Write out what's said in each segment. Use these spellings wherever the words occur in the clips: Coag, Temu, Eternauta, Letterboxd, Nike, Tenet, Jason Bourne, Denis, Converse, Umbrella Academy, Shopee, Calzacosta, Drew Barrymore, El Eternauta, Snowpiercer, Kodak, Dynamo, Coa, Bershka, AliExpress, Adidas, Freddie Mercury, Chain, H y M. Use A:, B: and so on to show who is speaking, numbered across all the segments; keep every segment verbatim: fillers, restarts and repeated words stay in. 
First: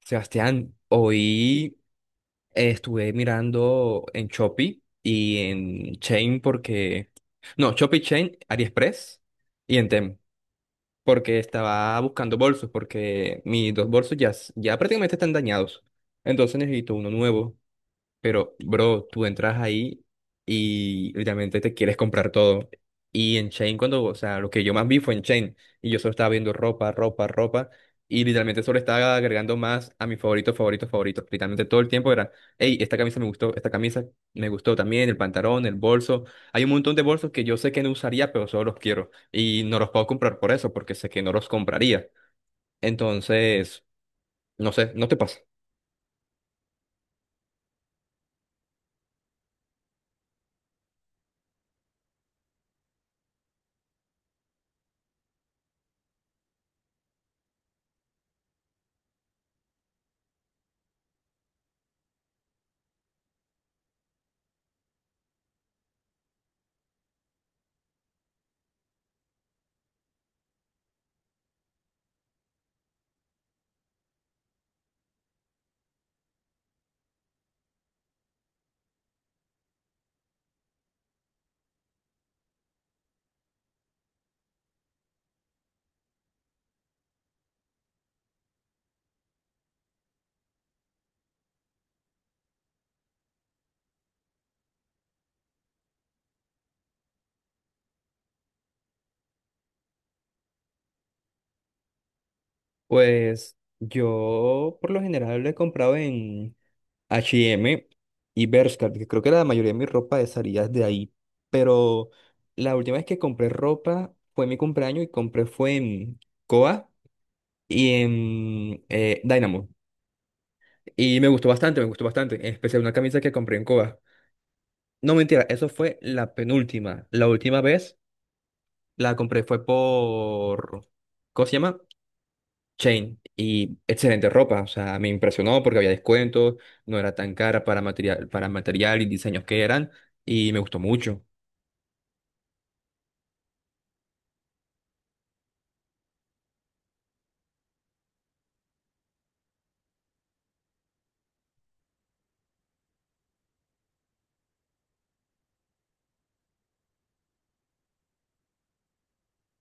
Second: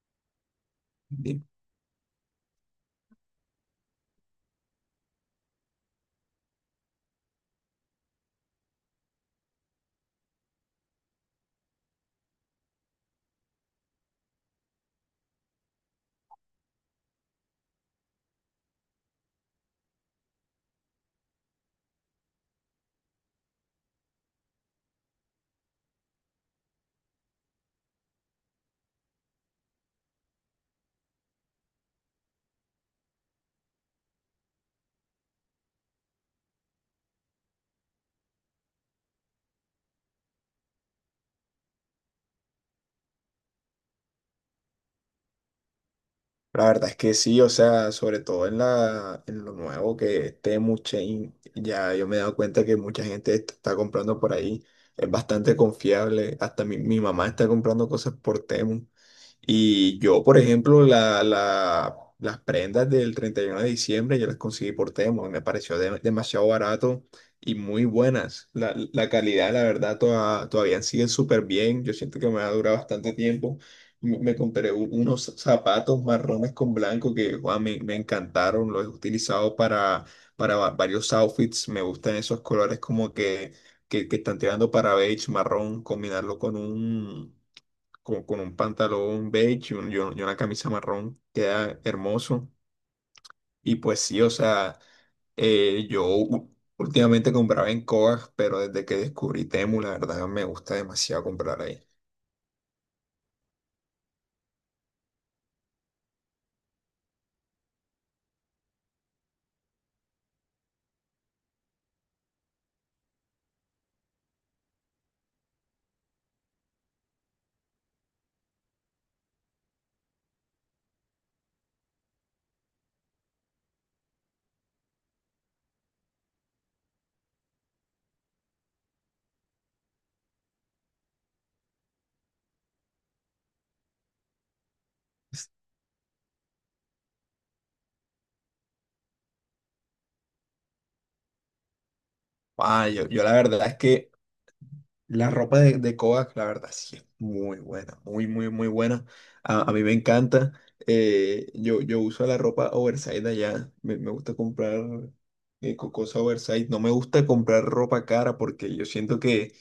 A: Sebastián,
B: Bien.
A: hoy eh, estuve mirando en Shopee y en Chain porque... No, Shopee, Chain, AliExpress y en Temu porque estaba buscando bolsos porque mis dos bolsos ya, s- ya prácticamente están dañados. Entonces necesito uno nuevo. Pero, bro, tú entras ahí y literalmente te quieres comprar todo. Y en Chain, cuando, o sea, lo que yo más vi fue en Chain. Y yo solo estaba viendo ropa, ropa, ropa. Y literalmente solo estaba agregando más a mis favoritos, favoritos, favoritos. Literalmente todo el tiempo era, hey, esta camisa me gustó, esta camisa me gustó también, el pantalón, el bolso. Hay un montón de bolsos que yo sé que no usaría, pero solo los quiero. Y no los puedo comprar por eso, porque sé que no los compraría. Entonces, no sé, ¿no te pasa?
B: La verdad es que sí, o sea, sobre todo en la, en lo nuevo que es Temu Chain, ya yo me he dado cuenta que mucha gente est- está comprando por ahí, es bastante confiable, hasta mi, mi mamá está comprando cosas por Temu. Y yo, por ejemplo, la, la- las prendas del treinta y uno de diciembre yo las conseguí por Temo y me pareció de- demasiado barato y muy buenas. La, la calidad, la verdad, toda- todavía sigue súper bien. Yo siento que me ha durado bastante tiempo. Me, me compré u- unos zapatos marrones con blanco que guau, me, me encantaron. Los he utilizado para, para va- varios outfits. Me gustan esos colores como que, que, que están tirando para beige, marrón, combinarlo con un como con un pantalón beige y, un- y un- y una camisa marrón, queda hermoso. Y pues sí, o sea, eh, yo u- últimamente compraba en Coag, pero desde que descubrí Temu, la verdad me gusta demasiado comprar ahí.
A: Pues yo por lo general lo he comprado en H y M y Bershka, que creo que la mayoría de mi ropa salía de ahí. Pero la última vez que compré ropa fue mi cumpleaños y compré fue en Coa y en eh, Dynamo. Y me gustó bastante, me gustó bastante, en especial una camisa que compré en Coa. No mentira, eso fue la penúltima. La última vez la compré fue por... ¿Cómo se llama? Chain y excelente ropa, o sea, me impresionó porque había descuentos, no era tan cara para material, para material y diseños que eran y me gustó mucho.
B: Ah, yo, yo la verdad es que la ropa de, de Kodak, la verdad, sí es muy buena, muy, muy, muy buena. A, a mí me encanta. Eh, yo, yo uso la ropa oversize de allá. Me, me gusta comprar eh, co- cosa oversize. No me gusta comprar ropa cara porque yo siento que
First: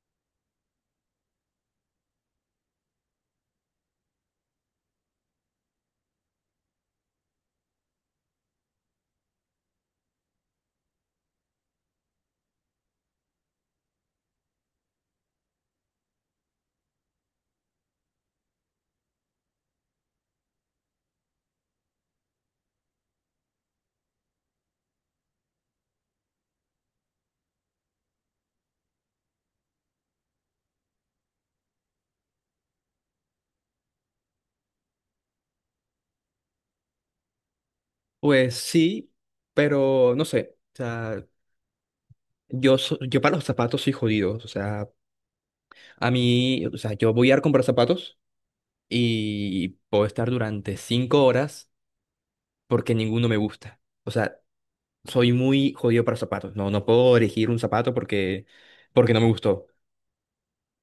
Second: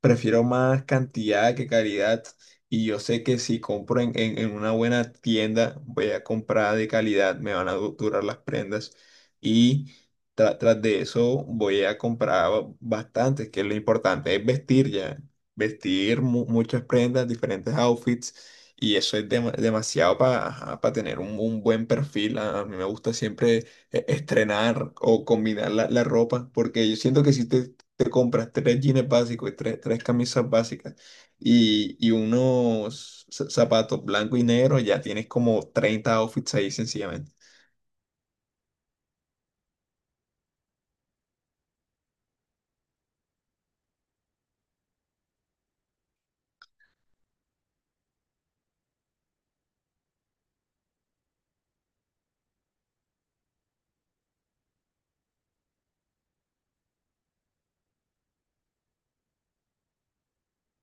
B: prefiero más cantidad que calidad. Y yo sé que si compro en, en, en una buena tienda, voy a comprar de calidad, me van a du- durar las prendas. y Tra- tras de eso voy a comprar ba- bastantes, que es lo importante, es vestir ya, vestir mu- muchas prendas, diferentes outfits, y eso es dema- demasiado para tener un, un buen perfil. A, a mí me gusta siempre eh, estrenar o combinar la, la ropa, porque yo siento que si te, te compras tres jeans básicos y tres, tres camisas básicas y, y unos za- zapatos blanco y negro, ya tienes como treinta outfits ahí sencillamente.
A: Pues sí, pero no sé, o sea, yo, so- yo para los zapatos soy jodido, o sea, a mí, o sea, yo voy a ir a comprar zapatos y puedo estar durante cinco horas porque ninguno me gusta, o sea, soy muy jodido para zapatos, no, no puedo elegir un zapato porque, porque no me gustó.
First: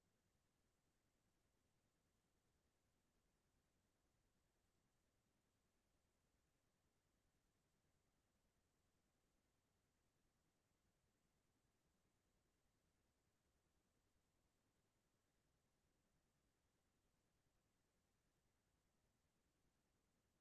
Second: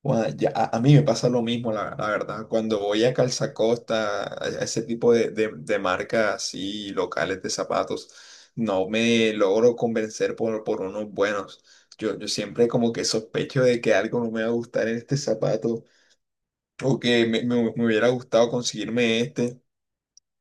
B: Guau, ya, a, a mí me pasa lo mismo, la, la verdad. Cuando voy a Calzacosta, a, a ese tipo de, de, de marcas así locales de zapatos, no me logro convencer por, por unos buenos. Yo, yo siempre como que sospecho de que algo no me va a gustar en este zapato o que me, me- me hubiera gustado conseguirme este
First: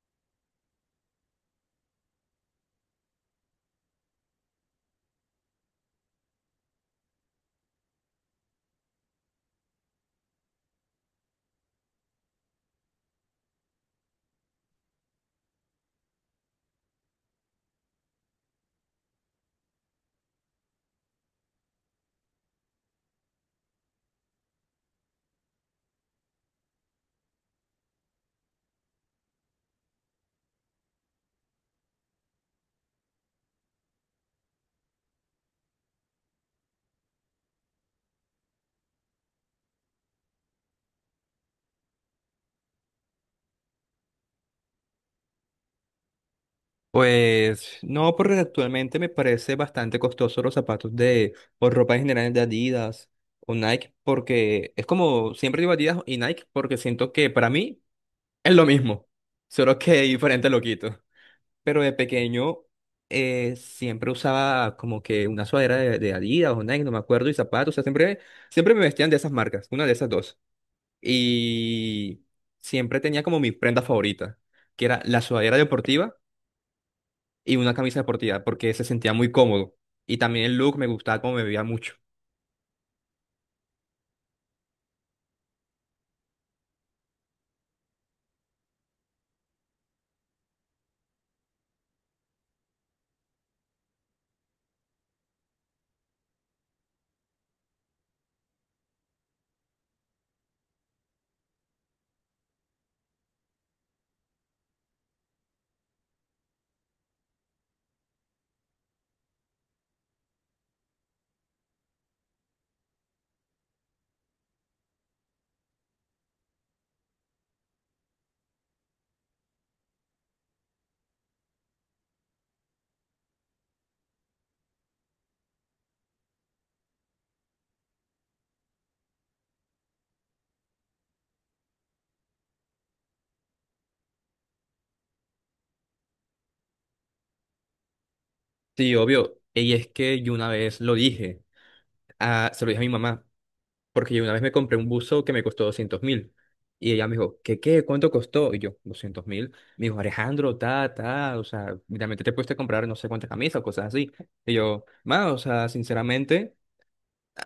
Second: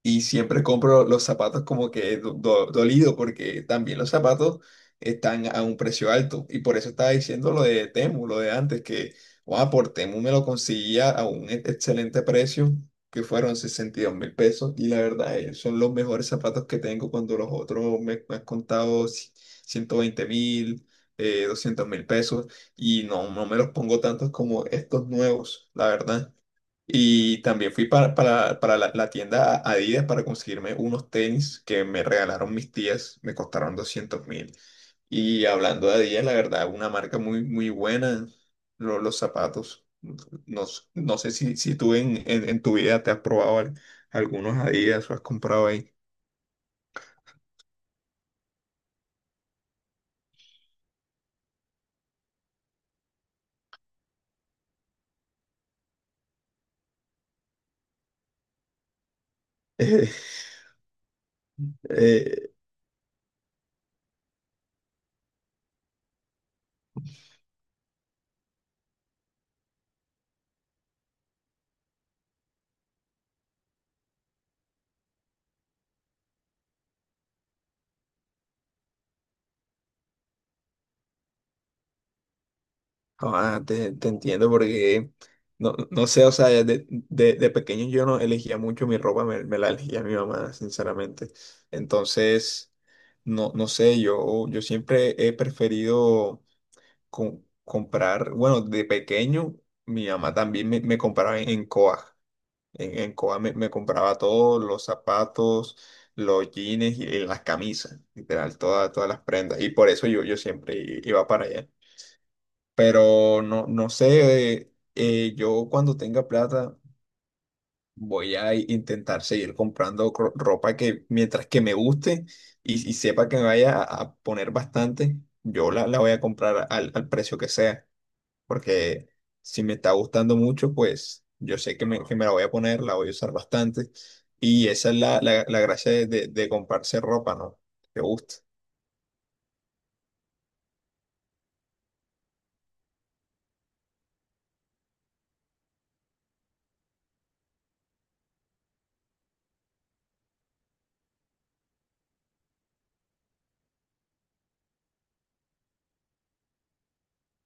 B: y siempre compro los zapatos como que do- do- dolido porque también los zapatos están a un precio alto y por eso estaba diciendo lo de Temu, lo de antes que guau, por Temu me lo conseguía a un e- excelente precio que fueron 62 mil pesos y la verdad eh, son los mejores zapatos que tengo cuando los otros me, me han contado ci- 120 mil. eh, 200 mil pesos y no, no me los pongo tantos como estos nuevos, la verdad. Y también fui para, para, para la, la tienda Adidas para conseguirme unos tenis que me regalaron mis tías, me costaron doscientos mil. Y hablando de Adidas, la verdad, una marca muy, muy buena, lo- los zapatos. No, s- no sé si, si tú en, en, en tu vida te has probado al- algunos Adidas o has comprado ahí.
A: Pues no, porque actualmente me parece bastante costoso los zapatos de, o ropa en general de Adidas o Nike, porque es como siempre digo Adidas y Nike, porque siento que para mí es lo mismo, solo que diferente lo quito. Pero de
B: Eh,
A: pequeño eh, siempre usaba como que una sudadera de, de Adidas o Nike, no me acuerdo, y zapatos, o sea, siempre, siempre me vestían de esas marcas, una de esas dos. Y siempre tenía como mi prenda favorita, que era la sudadera deportiva y una camisa deportiva porque se sentía muy cómodo. Y también el look me gustaba como me veía mucho.
B: No, ah, te, te entiendo porque no, no sé, o sea, de, de, de pequeño yo no elegía mucho mi ropa, me, me la elegía mi mamá, sinceramente. Entonces, no, no sé, yo, yo siempre he preferido com- comprar, bueno, de pequeño mi mamá también me, me compraba en, en Coag. En, en Coa me, me compraba todos los zapatos, los jeans y, y las camisas, literal, todas, todas las prendas. Y por eso yo, yo siempre i- iba para allá. Pero no, no sé, eh, yo cuando tenga plata voy a intentar seguir comprando cro- ropa que mientras que me guste y, y sepa que me vaya a a poner bastante, yo la, la voy a comprar al, al precio que sea, porque si me está gustando mucho, pues yo sé que me, que me la voy a poner, la voy a usar bastante y esa es la, la, la gracia de, de, de comprarse ropa, ¿no? Que te gusta.
A: Sí, obvio. Y es que yo una vez lo dije, ah, se lo dije a mi mamá, porque yo una vez me compré un buzo que me costó doscientos mil. Y ella me dijo, ¿qué qué? ¿Cuánto costó? Y yo, doscientos mil. Me dijo, Alejandro, ta, ta, o sea, realmente te puedes comprar no sé cuántas camisas o cosas así. Y yo, ma, o sea, sinceramente.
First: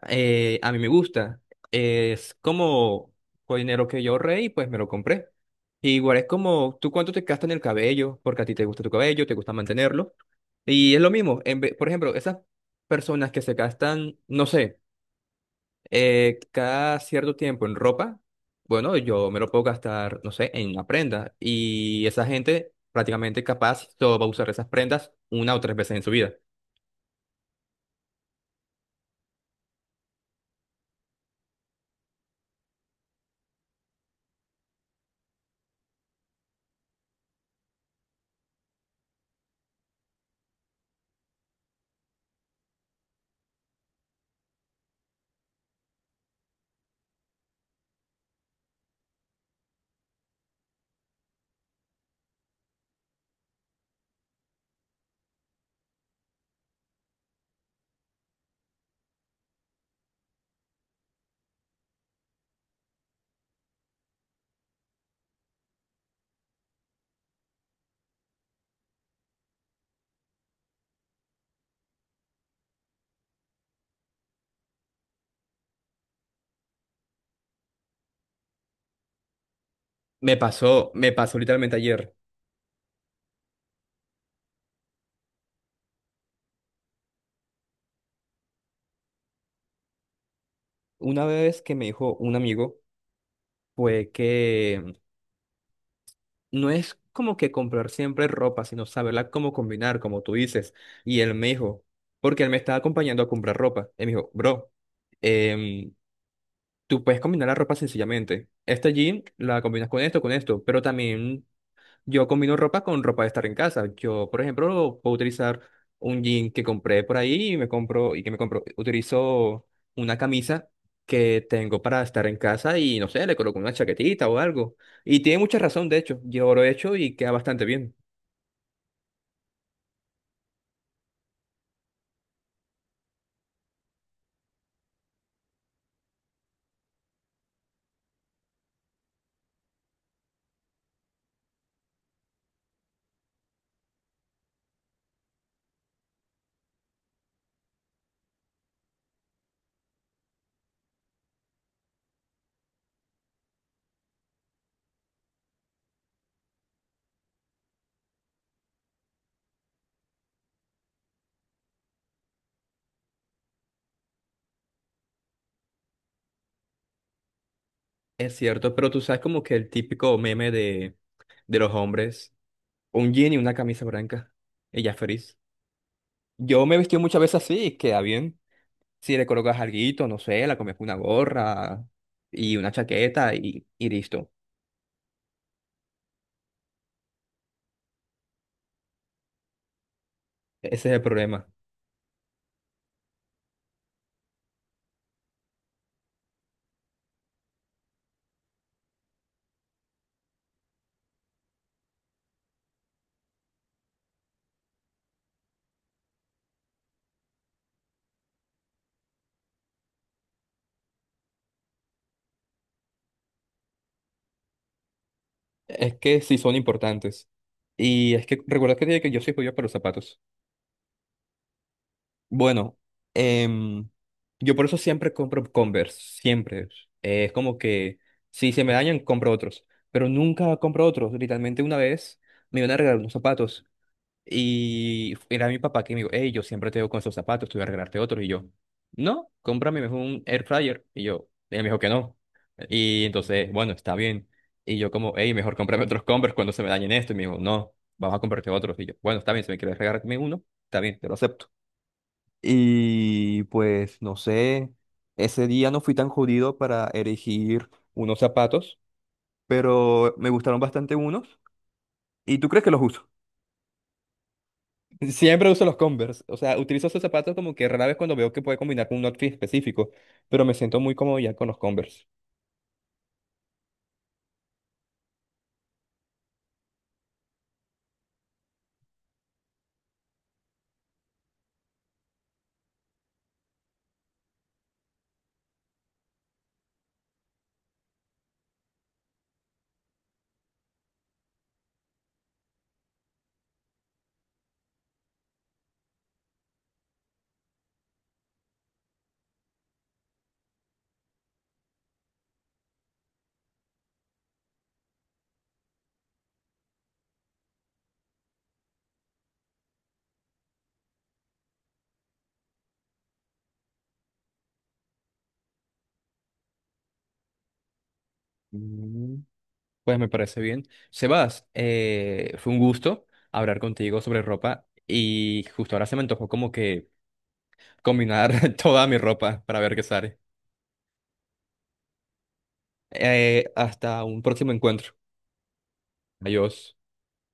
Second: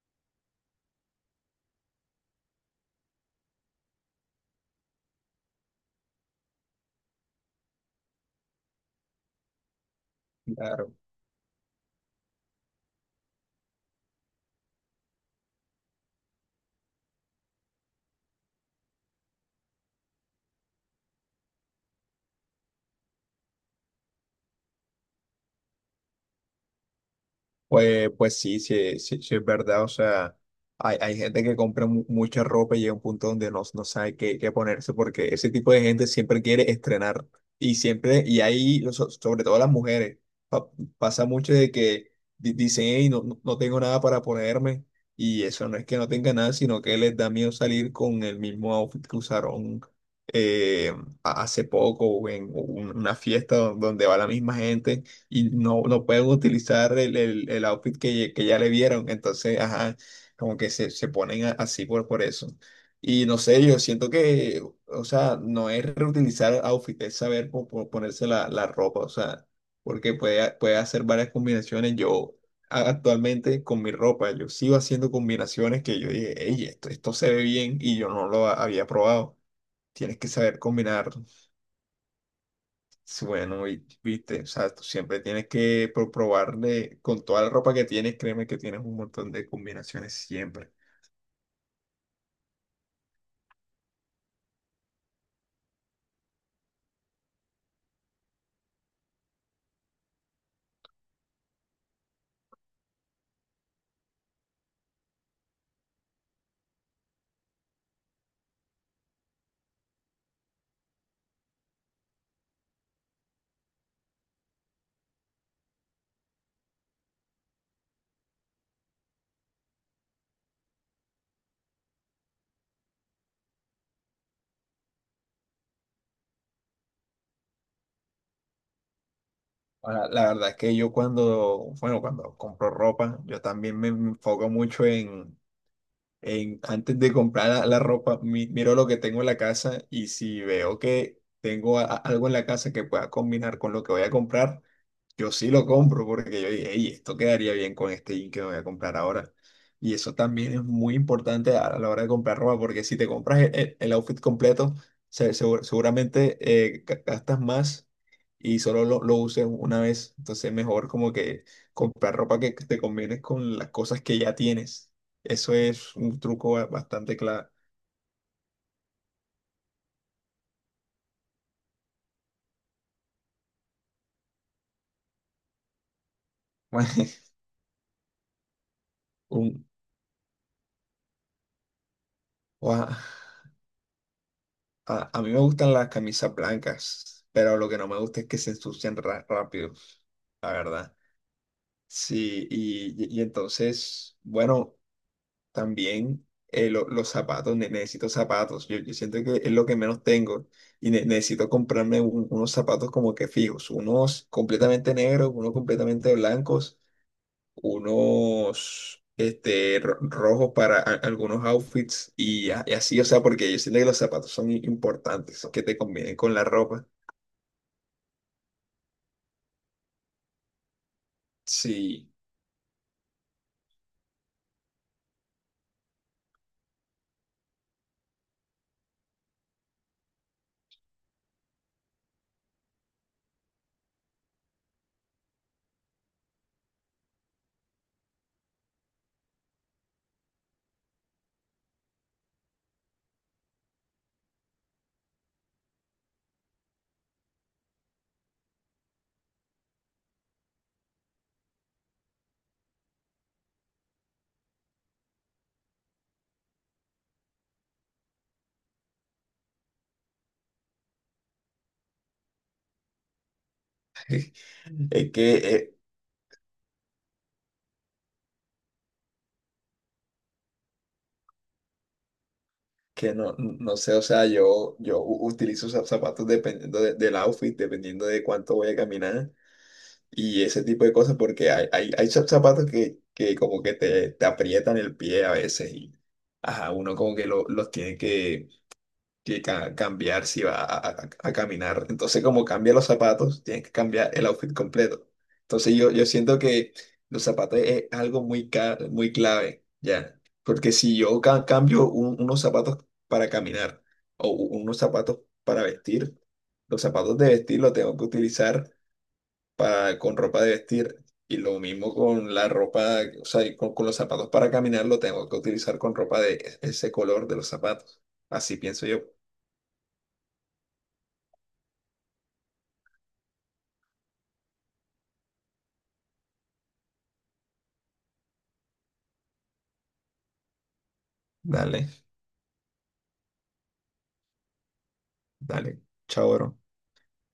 A: Eh, a mí me gusta. Es como fue dinero que yo ahorré y pues me lo compré. Igual es como, ¿tú cuánto te gastas en el cabello? Porque a ti te gusta tu cabello, te gusta mantenerlo. Y es lo mismo. En ve- por ejemplo, esas personas que se gastan, no sé, eh, cada cierto tiempo en ropa, bueno, yo me lo puedo gastar, no sé, en una prenda. Y esa gente prácticamente capaz solo va a usar esas prendas una o tres veces en su vida.
B: Pues, pues sí, sí, sí, sí es verdad. O sea, hay, hay gente que compra mu- mucha ropa y llega a un punto donde no, no sabe qué, qué ponerse porque ese tipo de gente siempre quiere estrenar. Y siempre, y ahí, so- sobre todo las mujeres, pa- pasa mucho de que di- dicen, hey, no, no no tengo nada para ponerme. Y eso no es que no tenga nada, sino que les da miedo salir con el mismo outfit que usaron eh, a- hace poco o en una fiesta donde va la misma gente y no, no pueden utilizar el, el, el outfit que, que ya le vieron. Entonces, ajá, como que se, se ponen a- así por, por eso. Y no sé, yo siento que, o sea, no es reutilizar outfit, es saber po- po- ponerse la, la ropa, o sea, porque puede, puede hacer varias combinaciones. Yo a- actualmente con mi ropa, yo sigo haciendo combinaciones que yo dije, hey, esto, esto se ve bien y yo no lo había probado. Tienes que
A: Me
B: saber
A: pasó, me
B: combinar.
A: pasó literalmente ayer.
B: Sí, bueno, y, viste, o sea, tú siempre tienes que pro- probarle con toda la ropa que tienes, créeme que tienes un montón de combinaciones siempre.
A: Una vez que me dijo un amigo, fue que no es como que comprar siempre ropa, sino saberla cómo combinar, como tú dices. Y él me dijo, porque él me estaba acompañando a comprar ropa. Él me dijo, bro, em, tú puedes combinar la ropa sencillamente. Esta jean la combinas con esto, con esto, pero también yo combino ropa con ropa de estar en casa. Yo, por ejemplo, puedo utilizar un jean que compré por ahí y me compro, y que me compro, utilizo una camisa que tengo para estar en casa y no sé, le coloco una chaquetita o algo. Y tiene mucha razón, de hecho. Yo lo he hecho y queda bastante bien.
B: Ahora, la verdad es que yo cuando, bueno, cuando compro ropa, yo también me enfoco mucho en, en- antes de comprar la, la ropa, mi- miro lo que tengo en la casa y si veo que tengo a- a- algo en la casa que pueda combinar con lo que voy a comprar, yo sí lo compro porque yo dije, hey, esto quedaría bien con este jean que me voy a comprar ahora. Y eso también es muy importante a a la hora de comprar ropa, porque si te compras el, el- el outfit completo, se- segu- seguramente eh, ga- gastas más y solo lo, lo uses una vez. Entonces es mejor como que comprar ropa que que te combines con las cosas que ya tienes. Eso es un truco ba- bastante claro.
A: Es cierto, pero tú sabes como que el típico meme de, de los hombres, un jean y una camisa blanca. Ella es feliz. Yo me he vestido muchas veces así y queda bien. Si le colocas
B: Un,
A: alguito, no sé, la comes con una gorra y una
B: ua-
A: chaqueta y, y listo.
B: a a mí me gustan las camisas blancas, pero lo que no me gusta es que se ensucian ra- rápido, la
A: Ese es
B: verdad.
A: el problema.
B: Sí, y, y- y entonces, bueno, también eh, lo- los zapatos, ne- necesito zapatos. Yo, yo siento que es lo que menos tengo y ne- necesito comprarme un- unos zapatos como que fijos, unos completamente negros, unos completamente blancos unos este, ro- rojos para a- algunos outfits y, a- y así, o sea, porque yo siento que los zapatos son i- importantes, que te
A: Es
B: combinen
A: que
B: con
A: sí
B: la
A: son
B: ropa.
A: importantes. Y es que recuerda que te dije que yo soy pollo para los zapatos.
B: Sí,
A: Bueno, em, yo por eso siempre compro Converse, siempre. Eh, es como que si se me dañan, compro otros. Pero nunca compro otros. Literalmente una vez me iban a regalar unos zapatos. Y era mi papá que me dijo, hey, yo siempre te veo con esos zapatos, te voy a regalarte otros. Y yo, no, cómprame mejor un air fryer. Y yo, él me dijo que no. Y entonces, bueno, está bien. Y yo como, hey, mejor cómprame otros Converse cuando se me dañen esto. Y me dijo, no, vamos a comprarte otros. Y yo, bueno, está bien, si me quieres regalarme uno, está bien, te lo acepto. Y pues, no sé, ese día no fui tan jodido para elegir unos zapatos, pero me gustaron bastante unos. ¿Y tú crees que los uso?
B: es que,
A: Siempre uso
B: eh,
A: los Converse. O sea, utilizo esos zapatos como que rara vez cuando veo que puede combinar con un outfit específico, pero me siento muy cómodo ya con los Converse.
B: que no, no sé, o sea, yo, yo u- utilizo za- zapatos dependiendo de- del outfit, dependiendo de cuánto voy a caminar y ese tipo de cosas, porque hay, hay, hay za- zapatos que, que como que te, te aprietan el pie a veces y, ajá, uno como que lo- los tiene que que ca- cambiar si va a, a- a caminar. Entonces, como cambia los zapatos, tiene que cambiar el outfit completo. Entonces, yo, yo siento que los zapatos es algo muy, ca- muy clave, ¿ya? Porque si yo ca- cambio un- unos zapatos para caminar o u- unos zapatos para vestir, los zapatos de vestir los tengo que utilizar para, con ropa de vestir. Y lo mismo con la ropa, o sea, y con, con los zapatos para caminar, lo tengo que utilizar con ropa de e- ese color de los zapatos. Así pienso yo.
A: Mm. Pues me parece bien. Sebas, eh, fue un gusto hablar contigo sobre ropa y justo ahora se me antojó como que combinar toda mi ropa para ver qué sale.
B: Dale,
A: Eh, hasta un próximo encuentro.
B: dale. Chao, bro.
A: Adiós.